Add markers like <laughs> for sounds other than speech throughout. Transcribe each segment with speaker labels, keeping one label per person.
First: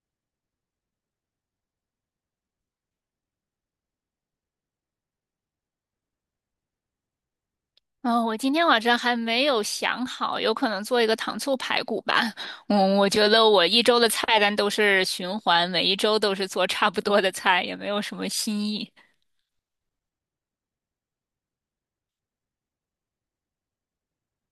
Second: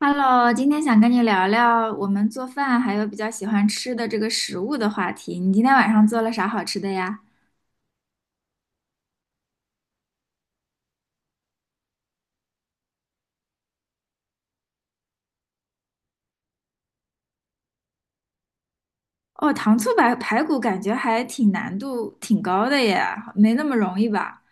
Speaker 1: Hello，今天想跟你聊聊我们做饭还有比较喜欢吃的这个食物的话题。你今天晚上做了啥好吃的呀？
Speaker 2: 嗯，我今天晚上还没有想好，有可能做一个糖醋排骨吧。我觉得我一周的菜单都是循环，每一周都是做差不多的菜，也没有什么新意。
Speaker 1: 哦，糖醋排骨感觉还挺难度挺高的耶，没那么容易吧？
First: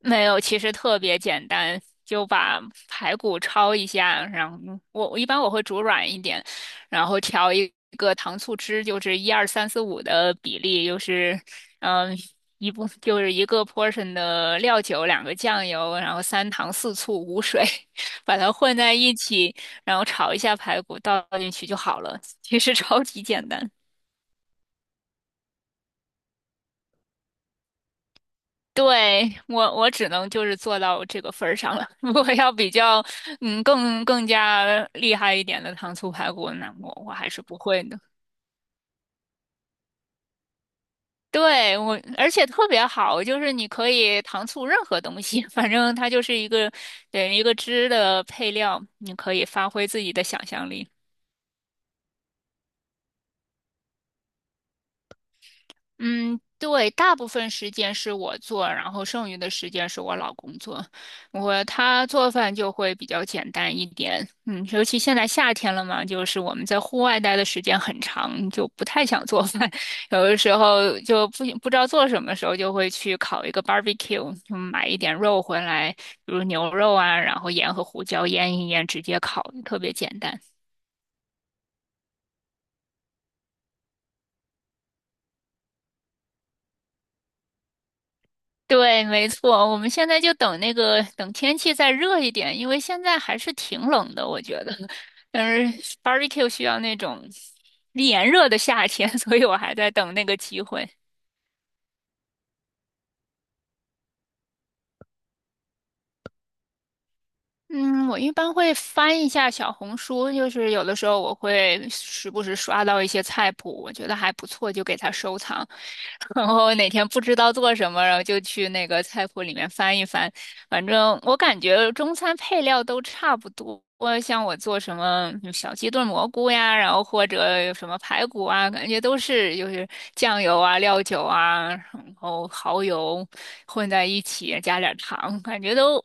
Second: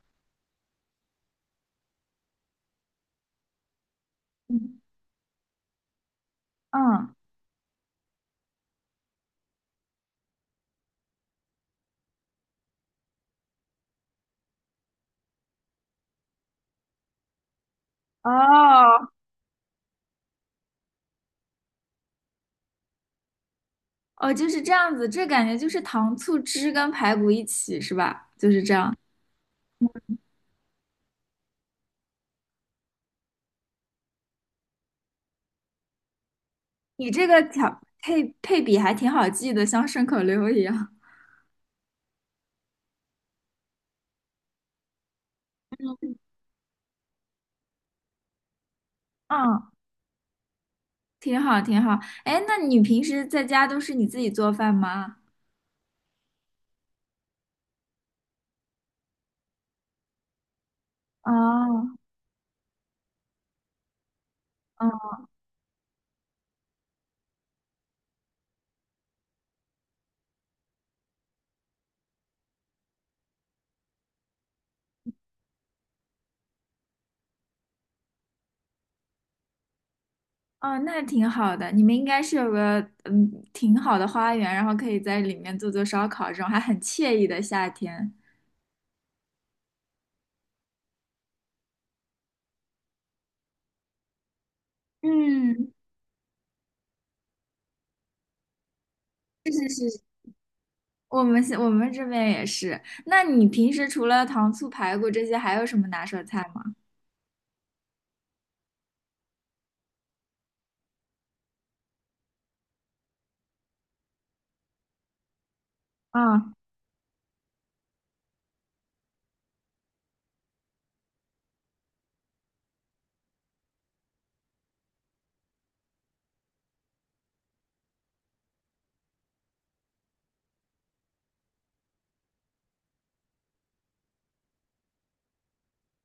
Speaker 2: 没有，其实特别简单，就把排骨焯一下，然后
Speaker 1: 嗯。
Speaker 2: 我一般会煮软一点，然
Speaker 1: 嗯。
Speaker 2: 后调一个糖醋汁，就是一二三四五的比例，就是嗯、一部就是一个 portion 的料酒，两个酱油，然后三糖四醋五水，<laughs> 把它混在
Speaker 1: 哦。
Speaker 2: 一起，然后炒一下排骨倒进去就好了。其实 <laughs> 超级简单。
Speaker 1: 哦，就是这样子，这感觉就是糖醋汁跟排骨一起是吧？就是这样。
Speaker 2: 对，我只能就是做到这个份儿上了。<laughs> 如果要比较，更加厉害一点的糖醋排骨，那我
Speaker 1: 你
Speaker 2: 我
Speaker 1: 这
Speaker 2: 还
Speaker 1: 个
Speaker 2: 是不
Speaker 1: 调
Speaker 2: 会的。
Speaker 1: 配配比还挺好记的，像顺口溜一样。
Speaker 2: 对，而且特别好，就是你可以糖醋任何东西，<laughs> 反正它就是一个，对，一个汁的配料，你可以发
Speaker 1: 嗯。
Speaker 2: 挥自己的想象力。
Speaker 1: <laughs> 挺好，挺好。哎，那你平时在家都是你自己做饭吗？
Speaker 2: 嗯，对，大部分时间是我做，然后剩余的时间是我老公做。
Speaker 1: 哦。
Speaker 2: 他做饭就会比较简单一点，尤其
Speaker 1: 嗯。
Speaker 2: 现在夏天了嘛，就是我们在户外待的时间很长，就不太想做饭，<laughs> 有的时候就不知道做什么时候，就会去烤一个 barbecue,就买一点肉回来，比如牛肉啊，然后盐和胡椒腌一腌，直接烤，特别简单。
Speaker 1: 哦，那挺好的。你们应该是有个嗯挺好的花园，然后可以在里面做做烧烤，这种还很惬意的夏天。
Speaker 2: 对，没错，我们现在就等那个等天气再热一点，因为现在还是挺冷的，我觉得。但
Speaker 1: 嗯。
Speaker 2: 是 barbecue 需要那种炎热的夏天，<laughs> 所以
Speaker 1: 是
Speaker 2: 我还
Speaker 1: 是
Speaker 2: 在
Speaker 1: 是。
Speaker 2: 等那个机会。
Speaker 1: 我们是我们这边也是。那你平时除了糖醋排骨这些，还有什么拿手菜吗？
Speaker 2: 嗯，我一般会翻一下小红书，就是有的时候我会时不时刷到一些菜谱，我觉得还不错，就给它收藏。<laughs> 然
Speaker 1: 啊、
Speaker 2: 后哪天不知道做什么，然后就去那个菜谱里面翻一翻。反正我感觉中餐配料都差不多，像我做什么小鸡炖蘑菇呀，然后或者有什么排骨啊，感觉都是就是酱油啊、料酒啊。然后蚝油混在一起，加点儿糖，感觉都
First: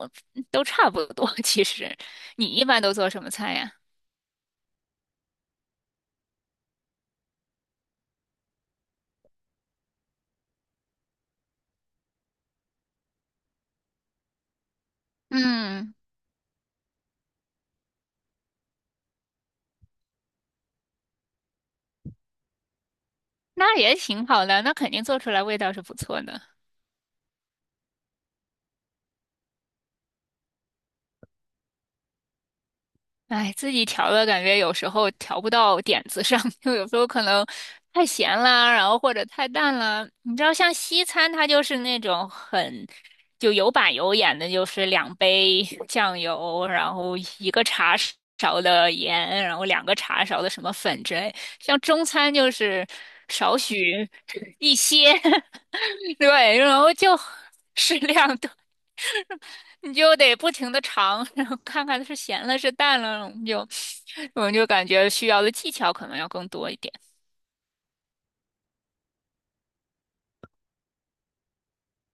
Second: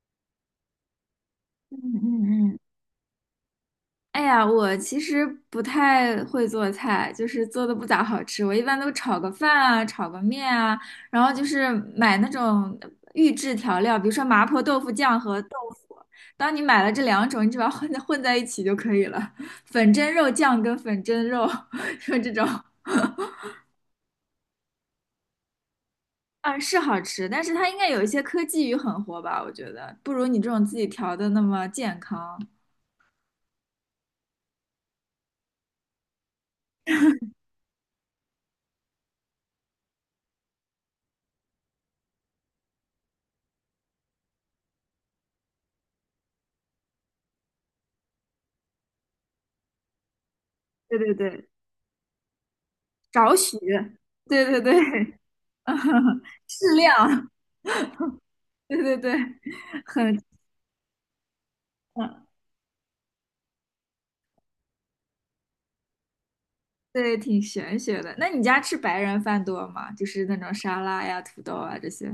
Speaker 2: 都差不多。<laughs> 其实，
Speaker 1: 嗯
Speaker 2: 你
Speaker 1: 嗯嗯。
Speaker 2: 一般都做什么菜呀？
Speaker 1: 哎呀，我其实不太会做菜，就是做的不咋好吃。我一般都炒个饭啊，炒个面啊，然后就是买那种预制调料，比如说麻婆豆腐酱和豆腐。
Speaker 2: 嗯，
Speaker 1: 当你买了这两种，你只要混在一起就可以了。粉蒸肉酱跟粉蒸肉，<laughs> 就这种。
Speaker 2: 那也挺好的，那肯定做出来味道是不错的。
Speaker 1: 啊，是好吃，但是它应该有一些科技与狠活吧？我觉得不如你这种自己调的那么健康。
Speaker 2: 哎，自己调的感觉有时候调不到点子上，<laughs> 就有时候可能太咸啦，然后或者太淡啦。你知道，像西餐它就是那种很就有板有眼的，就是两杯酱油，然后一个茶勺的盐，然后两个茶勺的什么
Speaker 1: 对
Speaker 2: 粉
Speaker 1: 对
Speaker 2: 之类。
Speaker 1: 对，
Speaker 2: 像中餐就是
Speaker 1: 少许。
Speaker 2: 少许
Speaker 1: 对对
Speaker 2: <laughs>
Speaker 1: 对。
Speaker 2: 一些，
Speaker 1: <laughs>
Speaker 2: <laughs> 对，
Speaker 1: 适
Speaker 2: 然后就
Speaker 1: 量。
Speaker 2: <laughs> 适量，
Speaker 1: <laughs>
Speaker 2: <laughs>
Speaker 1: 对对对。
Speaker 2: 你就
Speaker 1: 很，
Speaker 2: 得不停的尝，<laughs> 然后看看是
Speaker 1: 嗯，
Speaker 2: 咸了是淡了，我们就感觉需要的技巧可能要更多一点。
Speaker 1: 对，挺玄学的。那你家吃白人饭多吗？就是那种沙拉呀、土豆啊这些。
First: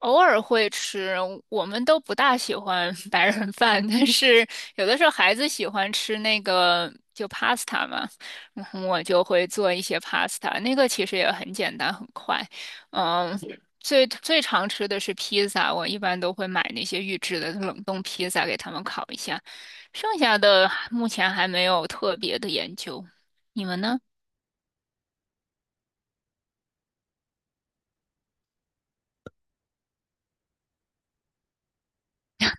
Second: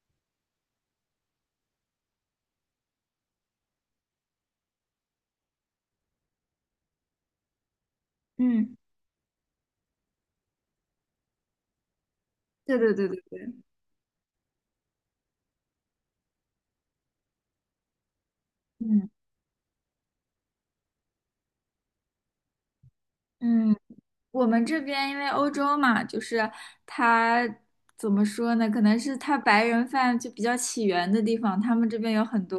Speaker 2: 偶尔会吃，我们都不大喜欢 <laughs> 白人饭，但是有的时候孩子喜欢吃那个就 pasta 嘛，然
Speaker 1: 嗯。
Speaker 2: 后我就会做一些 pasta,那个其实也很简单很快。
Speaker 1: 对对对对
Speaker 2: 嗯，
Speaker 1: 对。
Speaker 2: 最最常吃的是披萨，我一般都会买那些预制的冷冻披萨给他们烤
Speaker 1: 嗯
Speaker 2: 一下，剩下的目前还没有特别的研究。你
Speaker 1: 嗯。
Speaker 2: 们呢？
Speaker 1: 我们这边因为欧洲嘛，就是它怎么说呢？可能是它白人饭就比较起源的地方，他们这边有很多，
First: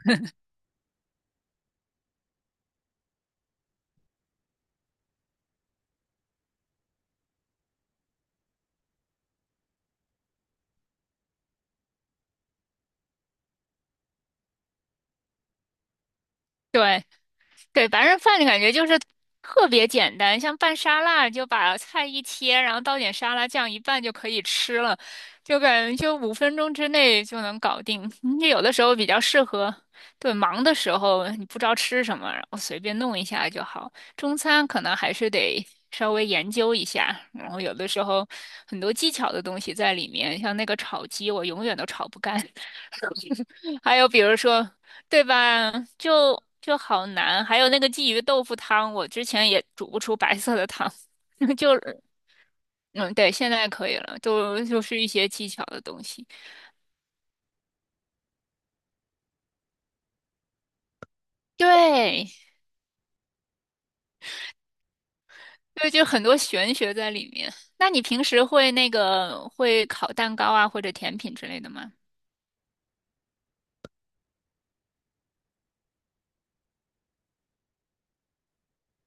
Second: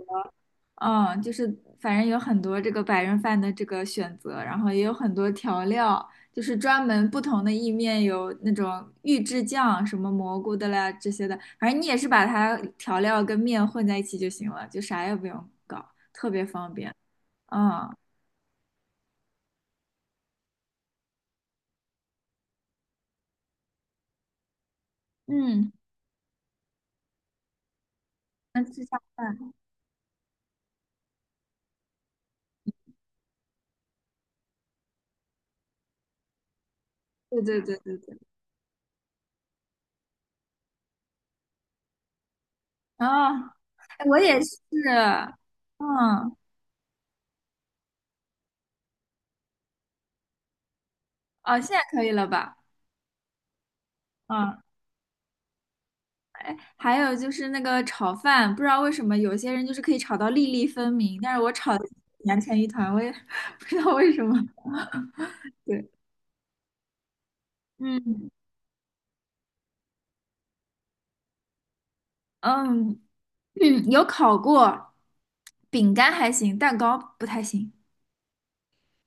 Speaker 1: 嗯，就是反正有很多这个白人饭的这个选择，然后也有很多调料，就是专门不同的意面有那种预制酱，什么蘑菇的啦这些的，反正你也是把它调料跟面混在一起就行了，就啥也不用搞，特别方便。
Speaker 2: 对。对，
Speaker 1: 嗯
Speaker 2: 白人饭的感觉就是特别简单，像拌沙拉，就把菜一切，然后倒点沙拉酱一拌就可以吃了，就
Speaker 1: 嗯，
Speaker 2: 感觉就5分钟之内就能搞定。<laughs> 你有
Speaker 1: 那
Speaker 2: 的时
Speaker 1: 吃
Speaker 2: 候
Speaker 1: 下
Speaker 2: 比较适
Speaker 1: 饭。
Speaker 2: 合，对，忙的时候你不知道吃什么，然后随便弄一下就好。中餐可能还是得稍微研究一下，
Speaker 1: 对
Speaker 2: 然后
Speaker 1: 对
Speaker 2: 有
Speaker 1: 对
Speaker 2: 的
Speaker 1: 对
Speaker 2: 时
Speaker 1: 对。
Speaker 2: 候很多技巧的东西在里面，像那个炒鸡，我永远都炒不干。
Speaker 1: 啊，
Speaker 2: 还
Speaker 1: 哎
Speaker 2: 有
Speaker 1: 我
Speaker 2: 比如
Speaker 1: 也是。
Speaker 2: 说，对吧？
Speaker 1: 嗯。
Speaker 2: 就好难。还有那个鲫鱼豆腐汤，我之前也煮不出白色的汤，<laughs>
Speaker 1: 哦，现
Speaker 2: 就
Speaker 1: 在可以了吧？
Speaker 2: 嗯，对，现在可以了，
Speaker 1: 嗯，
Speaker 2: 都就是一些技巧的东西。
Speaker 1: 哎，还有就是那个炒饭，不知道为什么有些人就是可以炒到粒粒分明，但是我炒的
Speaker 2: 对，
Speaker 1: 粘成一团，我也 <laughs> 不知道为什么。对。
Speaker 2: 对，就很多玄学在里面。那你平
Speaker 1: 嗯
Speaker 2: 时会烤蛋糕啊，或者甜品之类的吗？
Speaker 1: 嗯嗯，有烤过，饼干还行，蛋糕不太行，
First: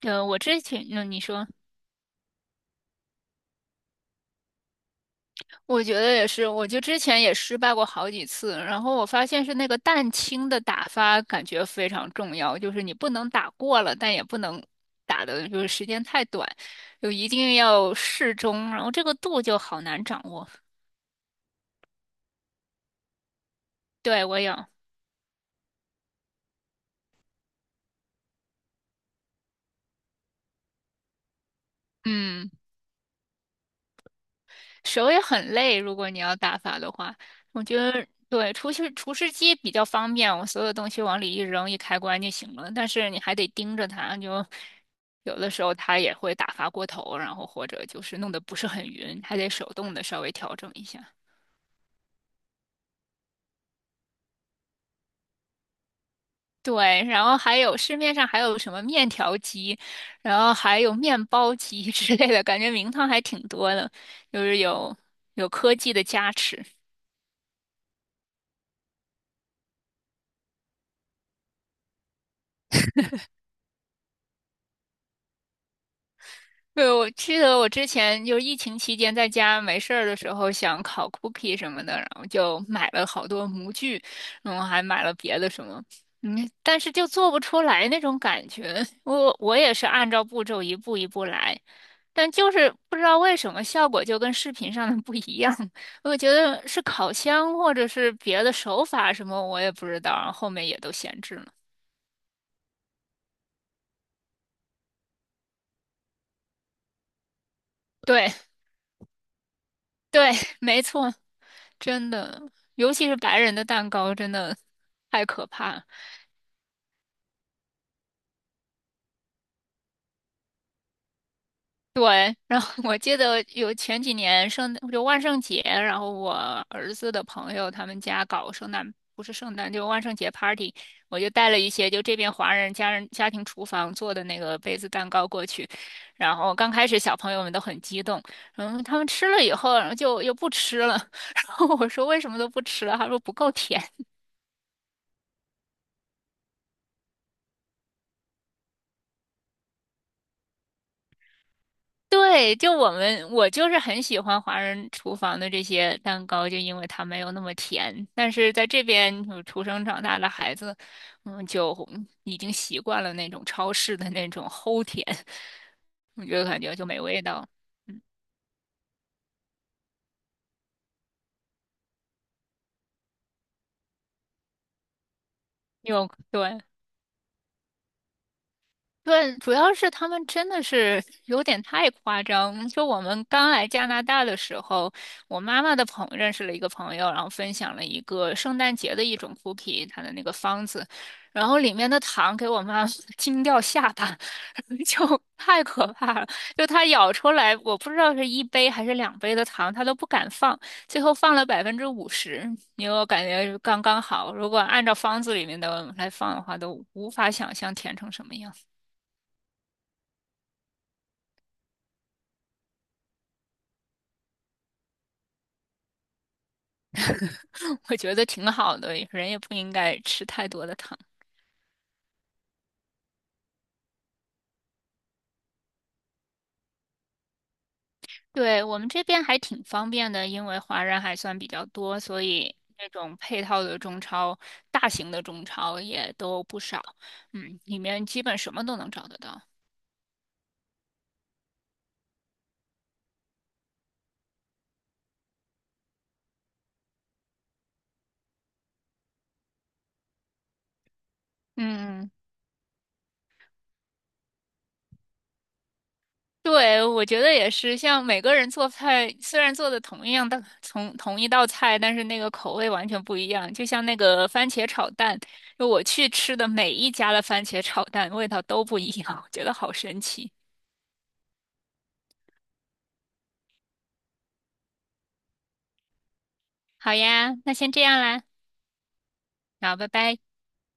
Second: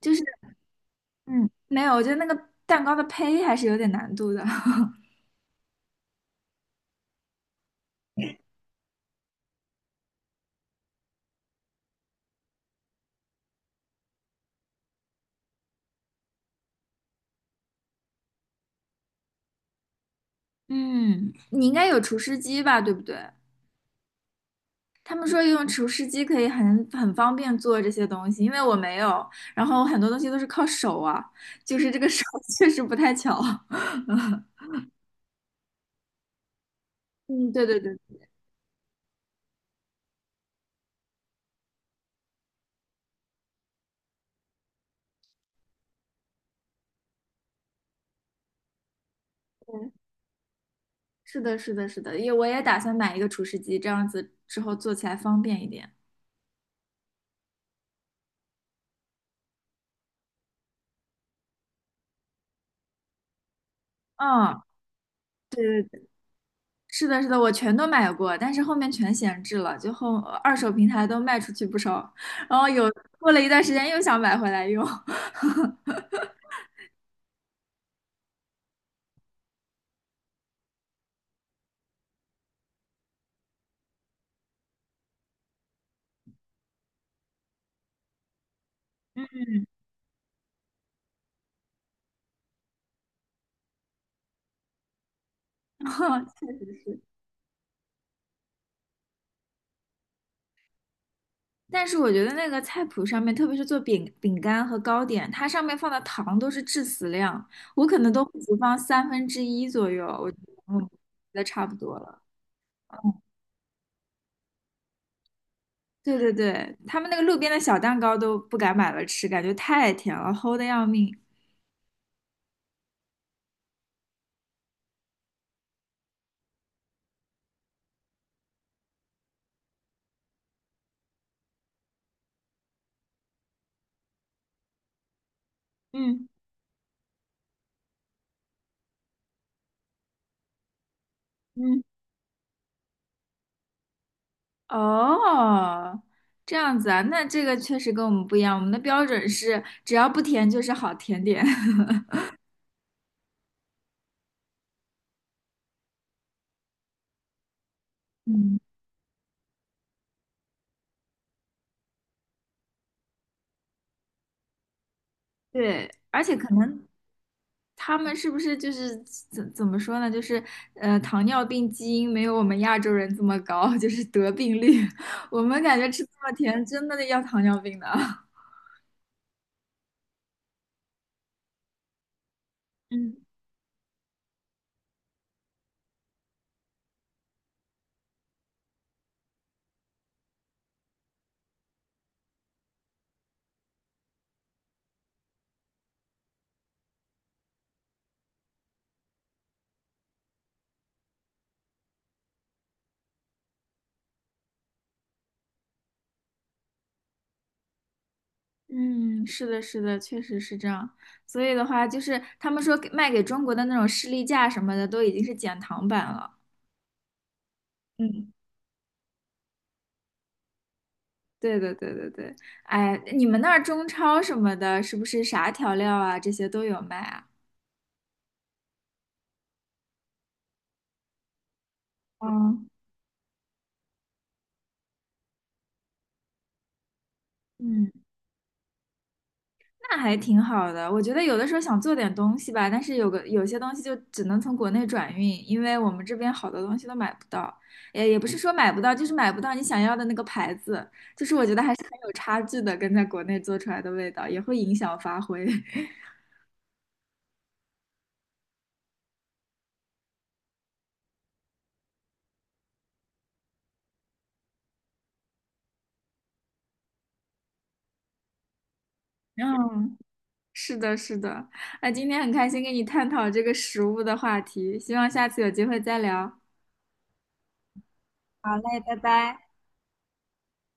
Speaker 1: 就是
Speaker 2: 我之前，你说。
Speaker 1: 嗯，没有，我觉得那个蛋糕的胚还是有点难度的。<laughs>
Speaker 2: 我觉得也是，我就之前也失败过好几次，然后我发现是那个蛋清的打发感觉非常重要，就是你不能打过了，但也不能打的就是时间太短，就一定要适中，然后这个度就好难掌握。
Speaker 1: 嗯，你应该有厨师机吧，对不对？
Speaker 2: 对，我有，
Speaker 1: 他们说用厨师机可以很方便做这些东西，因为我没有，然后很多东西都是靠手啊，就是这个手 <laughs>
Speaker 2: 嗯。
Speaker 1: 确实不太巧。
Speaker 2: 手也很累，如果你要打发的话，
Speaker 1: 嗯，
Speaker 2: 我
Speaker 1: 对
Speaker 2: 觉
Speaker 1: 对对
Speaker 2: 得对，厨师机比较方便，我所有东西往里一扔一开关就行了。但是你还得盯着它，就有的时候它也会打发过头，然后或者就是弄得不是很匀，还得手
Speaker 1: 对，
Speaker 2: 动的稍微调整一下。
Speaker 1: 是的，是的，是的，也我也打算买一个厨师机，这样子之后做起来方便一点。
Speaker 2: 对，然后还有市面上还有什么面条机，然后还有面包机 <laughs> 之类的，感觉名堂还挺多的，就是
Speaker 1: 嗯，
Speaker 2: 有
Speaker 1: 对
Speaker 2: 科
Speaker 1: 对
Speaker 2: 技的
Speaker 1: 对，
Speaker 2: 加持。
Speaker 1: 是的，是的，我全都买过，但是后面全闲置了，就后二手平台都卖出去不少，然后有过了一段时间又想买回来用。
Speaker 2: 对，我记得我之前就是疫情期间在家没事儿的时候，想烤 cookie 什么的，然后就买了好多模具，然后还买了别的什么，但是就做不出来那种感觉。我也是按照步骤一步一步来，但就是不知道为什么效果就跟视频上的不一样。<laughs> 我
Speaker 1: <laughs>
Speaker 2: 觉
Speaker 1: 确
Speaker 2: 得
Speaker 1: 实
Speaker 2: 是
Speaker 1: 是。
Speaker 2: 烤箱或者是别的手法什么，我也不知道，然后后面也都闲置了。
Speaker 1: 但是我觉得那个菜谱上面，特别是做饼干和糕点，它上面放的糖都是致死量，我可能都
Speaker 2: 对
Speaker 1: 会只放三分之一左右，我
Speaker 2: 对，
Speaker 1: 就嗯
Speaker 2: 没
Speaker 1: 觉嗯
Speaker 2: 错。
Speaker 1: 得差不多
Speaker 2: 真
Speaker 1: 了。
Speaker 2: 的，尤其是白人的蛋糕，真的太可怕。
Speaker 1: 对对对，他们那个路边的小蛋糕都不敢买了吃，感觉太甜了，齁的要命。
Speaker 2: 对，然后我记得有前几年万圣节，然后我儿子的朋友他们家搞圣诞，不是圣诞，就万圣节 party,我就带了一些就这边华人家庭厨房做的那个杯子蛋糕过去，
Speaker 1: 嗯
Speaker 2: 然后刚开始小朋友们都很激动，然后他们吃了以后，然后就又不吃了，<laughs> 然后
Speaker 1: 嗯。
Speaker 2: 我说为什么都不吃了，他说不够甜。
Speaker 1: 哦，这样子啊，那这个确实跟我们不一样，我们的标准是只要不甜就是好甜点。<laughs>
Speaker 2: 对，就我们，我就是很喜欢华人厨房的这些蛋糕，就因为它没有那么甜。但是
Speaker 1: 嗯
Speaker 2: 在这边就出生长大的孩子，就已经习惯了那种超市的那种齁甜，
Speaker 1: 对，
Speaker 2: <laughs>
Speaker 1: 而
Speaker 2: 我
Speaker 1: 且
Speaker 2: 觉得
Speaker 1: 可
Speaker 2: 感觉就
Speaker 1: 能
Speaker 2: 没味道。
Speaker 1: 他
Speaker 2: 嗯，
Speaker 1: 们是不是就是怎么说呢？就是糖尿病基因没有我们亚洲人这么高，<laughs> 就是得病率。<laughs> 我们感觉吃
Speaker 2: 有，
Speaker 1: 这么
Speaker 2: 对。
Speaker 1: 甜，真的要糖尿病的。<laughs>
Speaker 2: 对，主要是他们真的是有点太夸张。就我
Speaker 1: 嗯
Speaker 2: 们刚来加拿大的时候，我妈妈的认识了一个朋友，然后分享了一个圣诞节的一种 cookie,它的那个方子，然后里面的糖给我妈 <laughs> 惊掉下巴，<laughs> 就太可怕了。就她咬出来，我不知道是一杯还是两杯的糖，她都不敢放，最后放了50%，因为我感觉是刚刚好。如果按照方子里面的来放的话，都无法想象甜成什么样。
Speaker 1: 嗯，是的，是的，确实是这样。所以的话，就是他们说给卖给中国的那种士力架什么的，都已经是减糖版了。
Speaker 2: <laughs> 我觉得
Speaker 1: 嗯，
Speaker 2: 挺好的，人也不应该吃太多的糖。
Speaker 1: 对的，对对对。哎，你们那儿中超什么的，是不是啥调料啊，这些都有卖啊？
Speaker 2: 对，我们这边还挺方便的，因为华人还算比较多，所以
Speaker 1: 嗯
Speaker 2: 那种配套的中超，大型的中超也都不少。里
Speaker 1: 嗯。
Speaker 2: 面基本什么都能找得到。
Speaker 1: 那还挺好的，我觉得有的时候想做点东西吧，但是有些东西就只能从国内转运，因为我们这边好多东西都买不到，也不是说买不到，就是买不到你想要的那个牌子，就是我觉得还是很
Speaker 2: 嗯，
Speaker 1: 有差距的，跟在国内做出来的味道也会影响发挥。<laughs>
Speaker 2: 对，我觉得也是，像每个人做菜，虽然做的同一样的同一道菜，但是那个口味完全不一样。就像那个番茄炒蛋，就我去吃的每一家的番茄炒蛋味道都不一样，我觉得好
Speaker 1: 嗯，
Speaker 2: 神奇。
Speaker 1: 是的，是的，那今天很开心跟你探讨这个食物的话题，希望下次有机会再聊。
Speaker 2: 好呀，那先这样啦，
Speaker 1: 哎，拜拜。
Speaker 2: 好，拜拜。